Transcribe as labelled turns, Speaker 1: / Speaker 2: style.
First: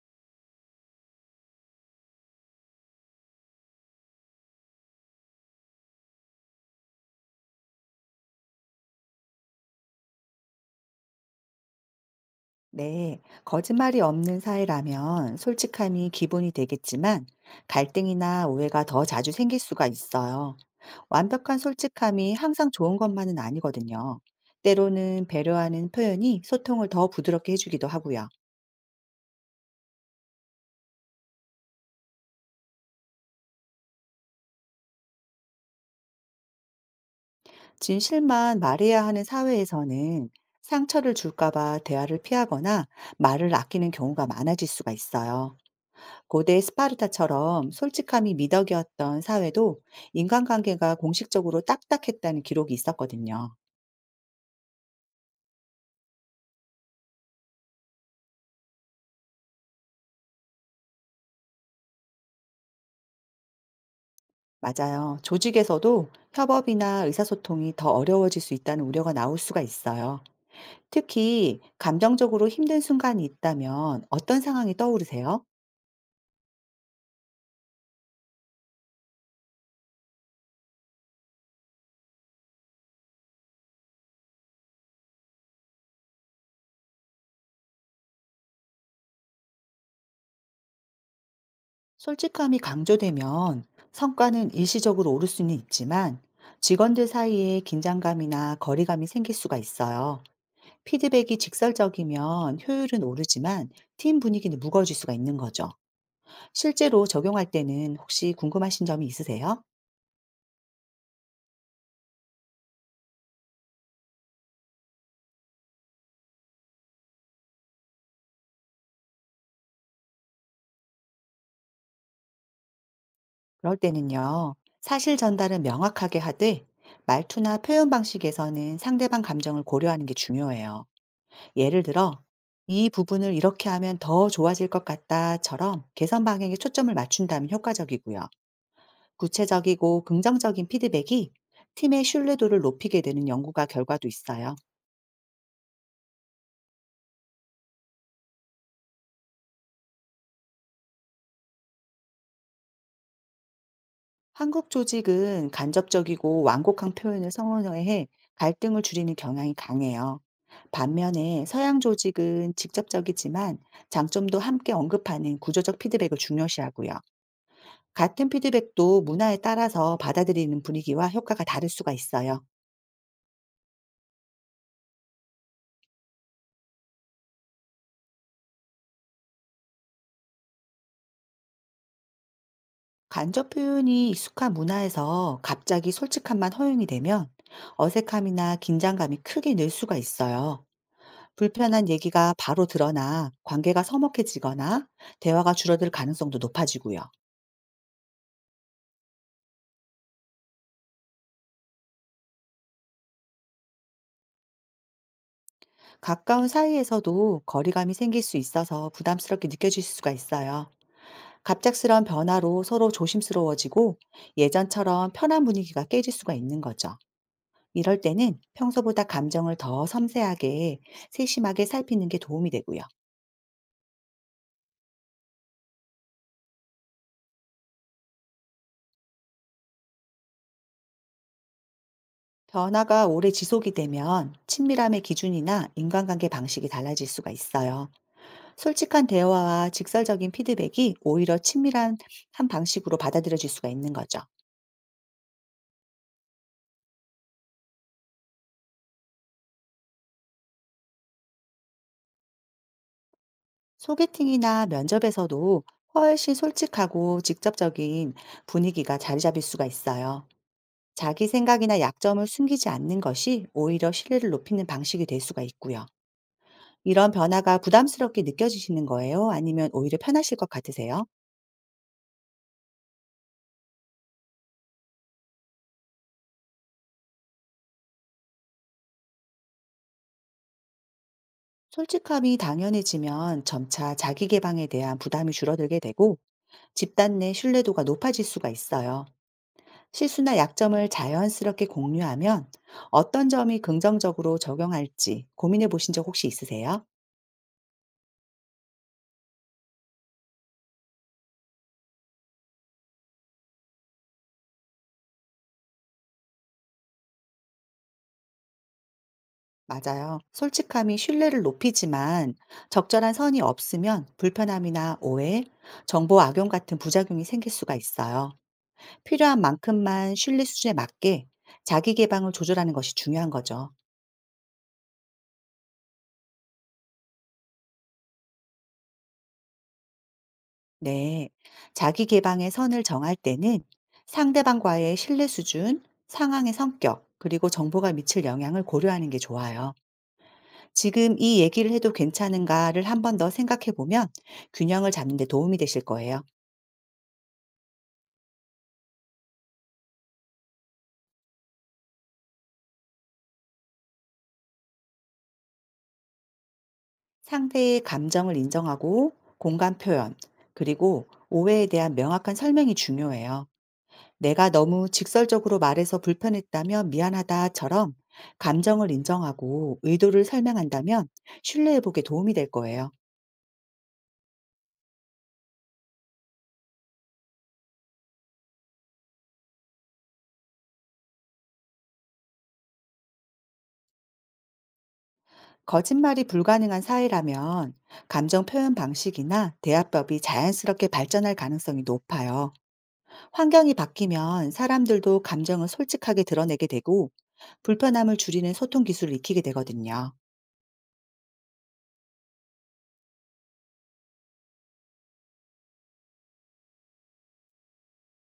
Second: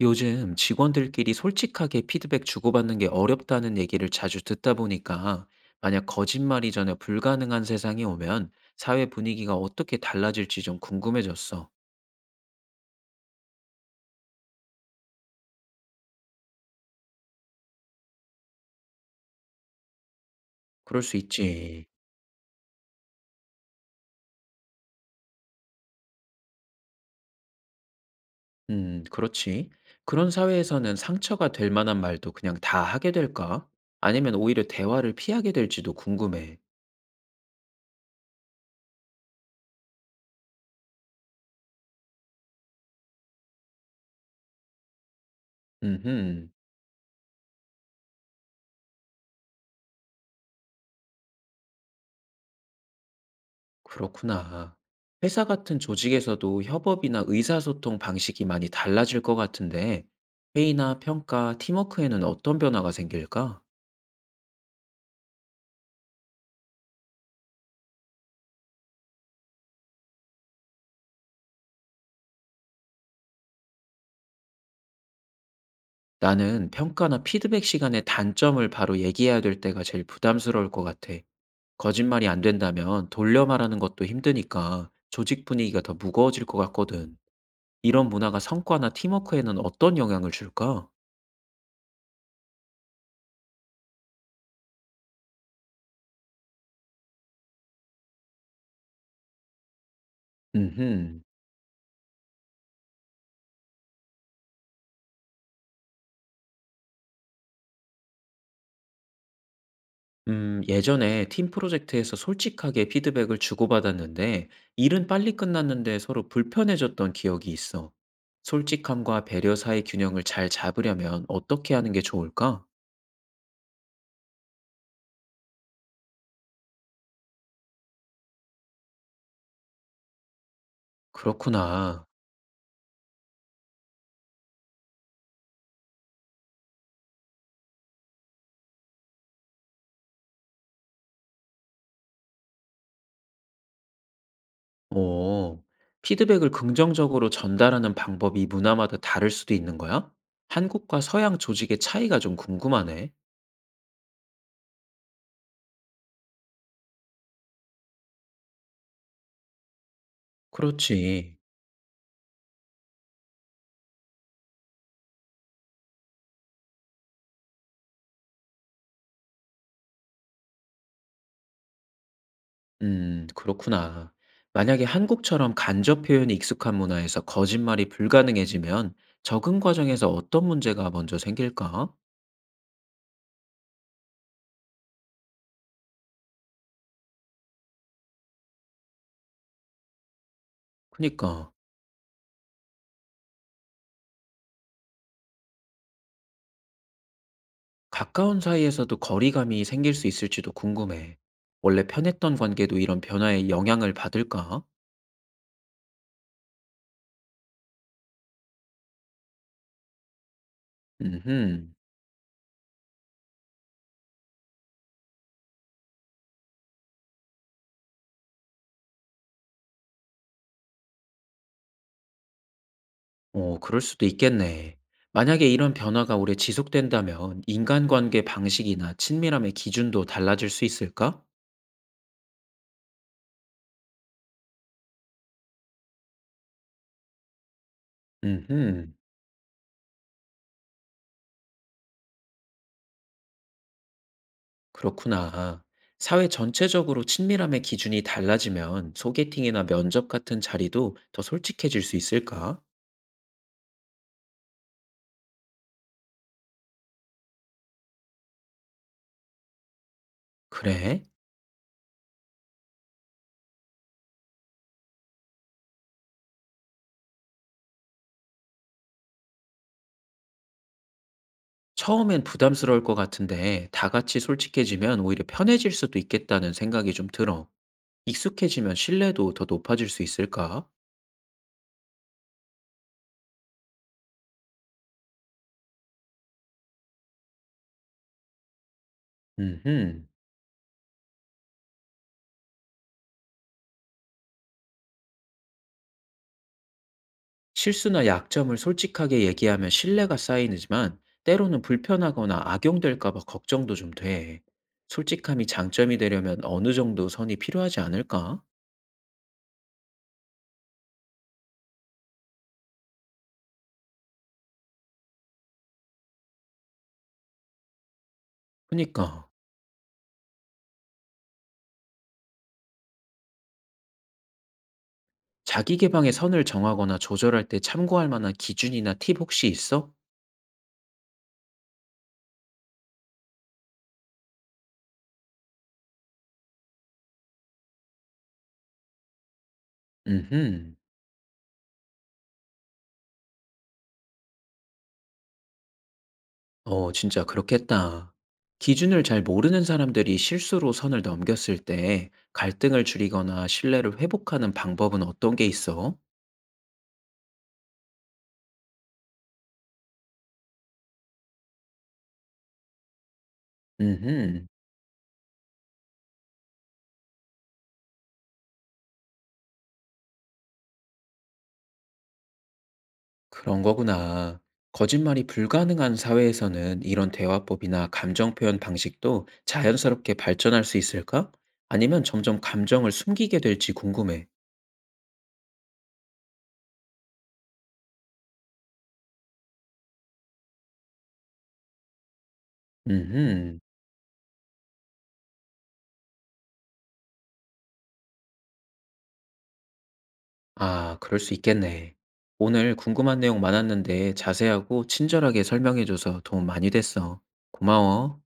Speaker 1: 요즘 직원들끼리 솔직하게 피드백 주고받는 게 어렵다는 얘기를 자주 듣다 보니까 만약 거짓말이 전혀 불가능한 세상이 오면 사회 분위기가 어떻게 달라질지 좀 궁금해졌어.
Speaker 2: 네, 거짓말이 없는 사이라면 솔직함이 기본이 되겠지만 갈등이나 오해가 더 자주 생길 수가 있어요.
Speaker 1: 그럴 수
Speaker 2: 완벽한
Speaker 1: 있지.
Speaker 2: 솔직함이 항상 좋은 것만은 아니거든요. 때로는 배려하는 표현이 소통을 더 부드럽게 해주기도 하고요.
Speaker 1: 그렇지. 그런 사회에서는 상처가 될 만한 말도 그냥 다 하게 될까? 아니면 오히려 대화를 피하게 될지도 궁금해.
Speaker 2: 진실만 말해야 하는 사회에서는 상처를 줄까봐 대화를 피하거나 말을 아끼는 경우가 많아질 수가 있어요.
Speaker 1: 음흠.
Speaker 2: 고대 스파르타처럼 솔직함이 미덕이었던 사회도 인간관계가 공식적으로 딱딱했다는 기록이 있었거든요.
Speaker 1: 그렇구나. 회사 같은 조직에서도 협업이나 의사소통 방식이 많이 달라질 것 같은데, 회의나 평가, 팀워크에는 어떤 변화가 생길까?
Speaker 2: 맞아요. 조직에서도 협업이나 의사소통이 더 어려워질 수 있다는 우려가 나올 수가 있어요. 특히 감정적으로 힘든 순간이 있다면 어떤 상황이 떠오르세요?
Speaker 1: 나는 평가나 피드백 시간의 단점을 바로 얘기해야 될 때가 제일 부담스러울 것 같아. 거짓말이 안 된다면 돌려 말하는 것도 힘드니까 조직 분위기가 더 무거워질 것 같거든. 이런 문화가 성과나 팀워크에는 어떤 영향을 줄까?
Speaker 2: 솔직함이 강조되면 성과는 일시적으로 오를 수는 있지만 직원들 사이에 긴장감이나 거리감이 생길 수가 있어요.
Speaker 1: 음흠.
Speaker 2: 피드백이 직설적이면 효율은 오르지만 팀 분위기는 무거워질 수가 있는 거죠. 실제로 적용할 때는 혹시 궁금하신 점이 있으세요?
Speaker 1: 예전에 팀 프로젝트에서 솔직하게 피드백을 주고받았는데, 일은 빨리 끝났는데 서로 불편해졌던 기억이 있어. 솔직함과 배려 사이 균형을 잘 잡으려면 어떻게 하는 게 좋을까?
Speaker 2: 그럴 때는요. 사실 전달은 명확하게 하되 말투나 표현 방식에서는 상대방 감정을 고려하는 게 중요해요. 예를
Speaker 1: 그렇구나.
Speaker 2: 들어 이 부분을 이렇게 하면 더 좋아질 것 같다처럼 개선 방향에 초점을 맞춘다면 효과적이고요. 구체적이고 긍정적인 피드백이 팀의 신뢰도를 높이게 되는 연구가 결과도 있어요.
Speaker 1: 오, 피드백을 긍정적으로 전달하는 방법이 문화마다 다를 수도 있는 거야? 한국과 서양 조직의 차이가 좀 궁금하네.
Speaker 2: 한국 조직은 간접적이고 완곡한 표현을 선호해 갈등을 줄이는 경향이 강해요.
Speaker 1: 그렇지.
Speaker 2: 반면에 서양 조직은 직접적이지만 장점도 함께 언급하는 구조적 피드백을 중요시하고요. 같은 피드백도 문화에 따라서 받아들이는 분위기와 효과가 다를 수가 있어요.
Speaker 1: 그렇구나. 만약에 한국처럼 간접 표현이 익숙한 문화에서 거짓말이 불가능해지면 적응 과정에서 어떤 문제가 먼저 생길까?
Speaker 2: 간접 표현이 익숙한 문화에서 갑자기 솔직함만 허용이 되면 어색함이나 긴장감이 크게 늘 수가 있어요.
Speaker 1: 그니까,
Speaker 2: 불편한 얘기가 바로 드러나 관계가 서먹해지거나 대화가 줄어들 가능성도 높아지고요.
Speaker 1: 가까운 사이에서도 거리감이 생길 수 있을지도 궁금해. 원래 편했던 관계도 이런 변화에 영향을 받을까?
Speaker 2: 가까운 사이에서도 거리감이 생길 수 있어서 부담스럽게 느껴질 수가 있어요. 갑작
Speaker 1: 음,
Speaker 2: 스런 변화로 서로 조심스러워지고 예전처럼 편한 분위기가 깨질 수가 있는 거죠. 이럴 때는 평소보다 감정을 더 섬세하게 세심하게 살피는 게 도움이 되고요.
Speaker 1: 어, 그럴 수도 있겠네. 만약에 이런 변화가 오래 지속된다면 인간관계 방식이나 친밀함의 기준도 달라질 수 있을까?
Speaker 2: 변화가 오래 지속이 되면 친밀함의 기준이나 인간관계 방식이 달라질 수가 있어요.
Speaker 1: 음,
Speaker 2: 솔직한 대화와 직설적인 피드백이 오히려 친밀한 한 방식으로 받아들여질 수가 있는 거죠.
Speaker 1: 그렇구나. 사회 전체적으로 친밀함의 기준이 달라지면 소개팅이나 면접 같은 자리도 더 솔직해질 수 있을까?
Speaker 2: 소개팅이나 면접에서도 훨씬 솔직하고 직접적인 분위기가 자리 잡을 수가 있어요.
Speaker 1: 그래?
Speaker 2: 자기 생각이나 약점을 숨기지 않는 것이 오히려 신뢰를 높이는 방식이 될 수가 있고요. 이런 변화가 부담스럽게 느껴지시는 거예요? 아니면 오히려 편하실 것 같으세요?
Speaker 1: 처음엔 부담스러울 것 같은데 다 같이 솔직해지면 오히려 편해질 수도 있겠다는 생각이 좀 들어. 익숙해지면 신뢰도 더 높아질 수 있을까?
Speaker 2: 솔직함이 당연해지면 점차 자기 개방에 대한 부담이 줄어들게 되고 집단 내 신뢰도가 높아질 수가 있어요.
Speaker 1: 음,
Speaker 2: 실수나 약점을 자연스럽게 공유하면 어떤 점이 긍정적으로 적용할지 고민해 보신 적 혹시 있으세요?
Speaker 1: 실수나 약점을 솔직하게 얘기하면 신뢰가 쌓이지만 때로는 불편하거나 악용될까 봐 걱정도 좀 돼. 솔직함이 장점이 되려면 어느 정도 선이 필요하지 않을까?
Speaker 2: 맞아요. 솔직함이 신뢰를 높이지만 적절한 선이 없으면 불편함이나 오해, 정보 악용 같은 부작용이 생길 수가 있어요.
Speaker 1: 그니까.
Speaker 2: 필요한 만큼만 신뢰 수준에 맞게 자기 개방을 조절하는 것이 중요한 거죠.
Speaker 1: 자기 개방의 선을 정하거나 조절할 때 참고할 만한 기준이나 팁 혹시 있어?
Speaker 2: 네. 자기 개방의 선을 정할 때는 상대방과의 신뢰 수준, 상황의 성격, 그리고 정보가 미칠 영향을 고려하는 게 좋아요.
Speaker 1: 음흠.
Speaker 2: 지금 이 얘기를 해도 괜찮은가를 한번 더 생각해 보면 균형을 잡는 데 도움이 되실 거예요.
Speaker 1: 어, 진짜 그렇겠다. 기준을 잘 모르는 사람들이 실수로 선을 넘겼을 때 갈등을 줄이거나 신뢰를 회복하는 방법은 어떤 게 있어?
Speaker 2: 상대의 감정을 인정하고 공감 표현, 그리고 오해에 대한 명확한 설명이 중요해요.
Speaker 1: 음흠.
Speaker 2: 내가 너무 직설적으로 말해서 불편했다면 미안하다처럼 감정을 인정하고 의도를 설명한다면 신뢰회복에 도움이 될 거예요.
Speaker 1: 그런 거구나. 거짓말이 불가능한 사회에서는 이런 대화법이나 감정 표현 방식도 자연스럽게 발전할 수 있을까? 아니면 점점 감정을 숨기게 될지 궁금해.
Speaker 2: 거짓말이 불가능한 사회라면 감정 표현 방식이나 대화법이 자연스럽게 발전할 가능성이 높아요.
Speaker 1: 음흠.
Speaker 2: 환경이 바뀌면 사람들도 감정을 솔직하게 드러내게 되고 불편함을 줄이는 소통 기술을 익히게 되거든요.
Speaker 1: 아, 그럴 수 있겠네. 오늘 궁금한 내용 많았는데 자세하고 친절하게 설명해줘서 도움 많이 됐어. 고마워.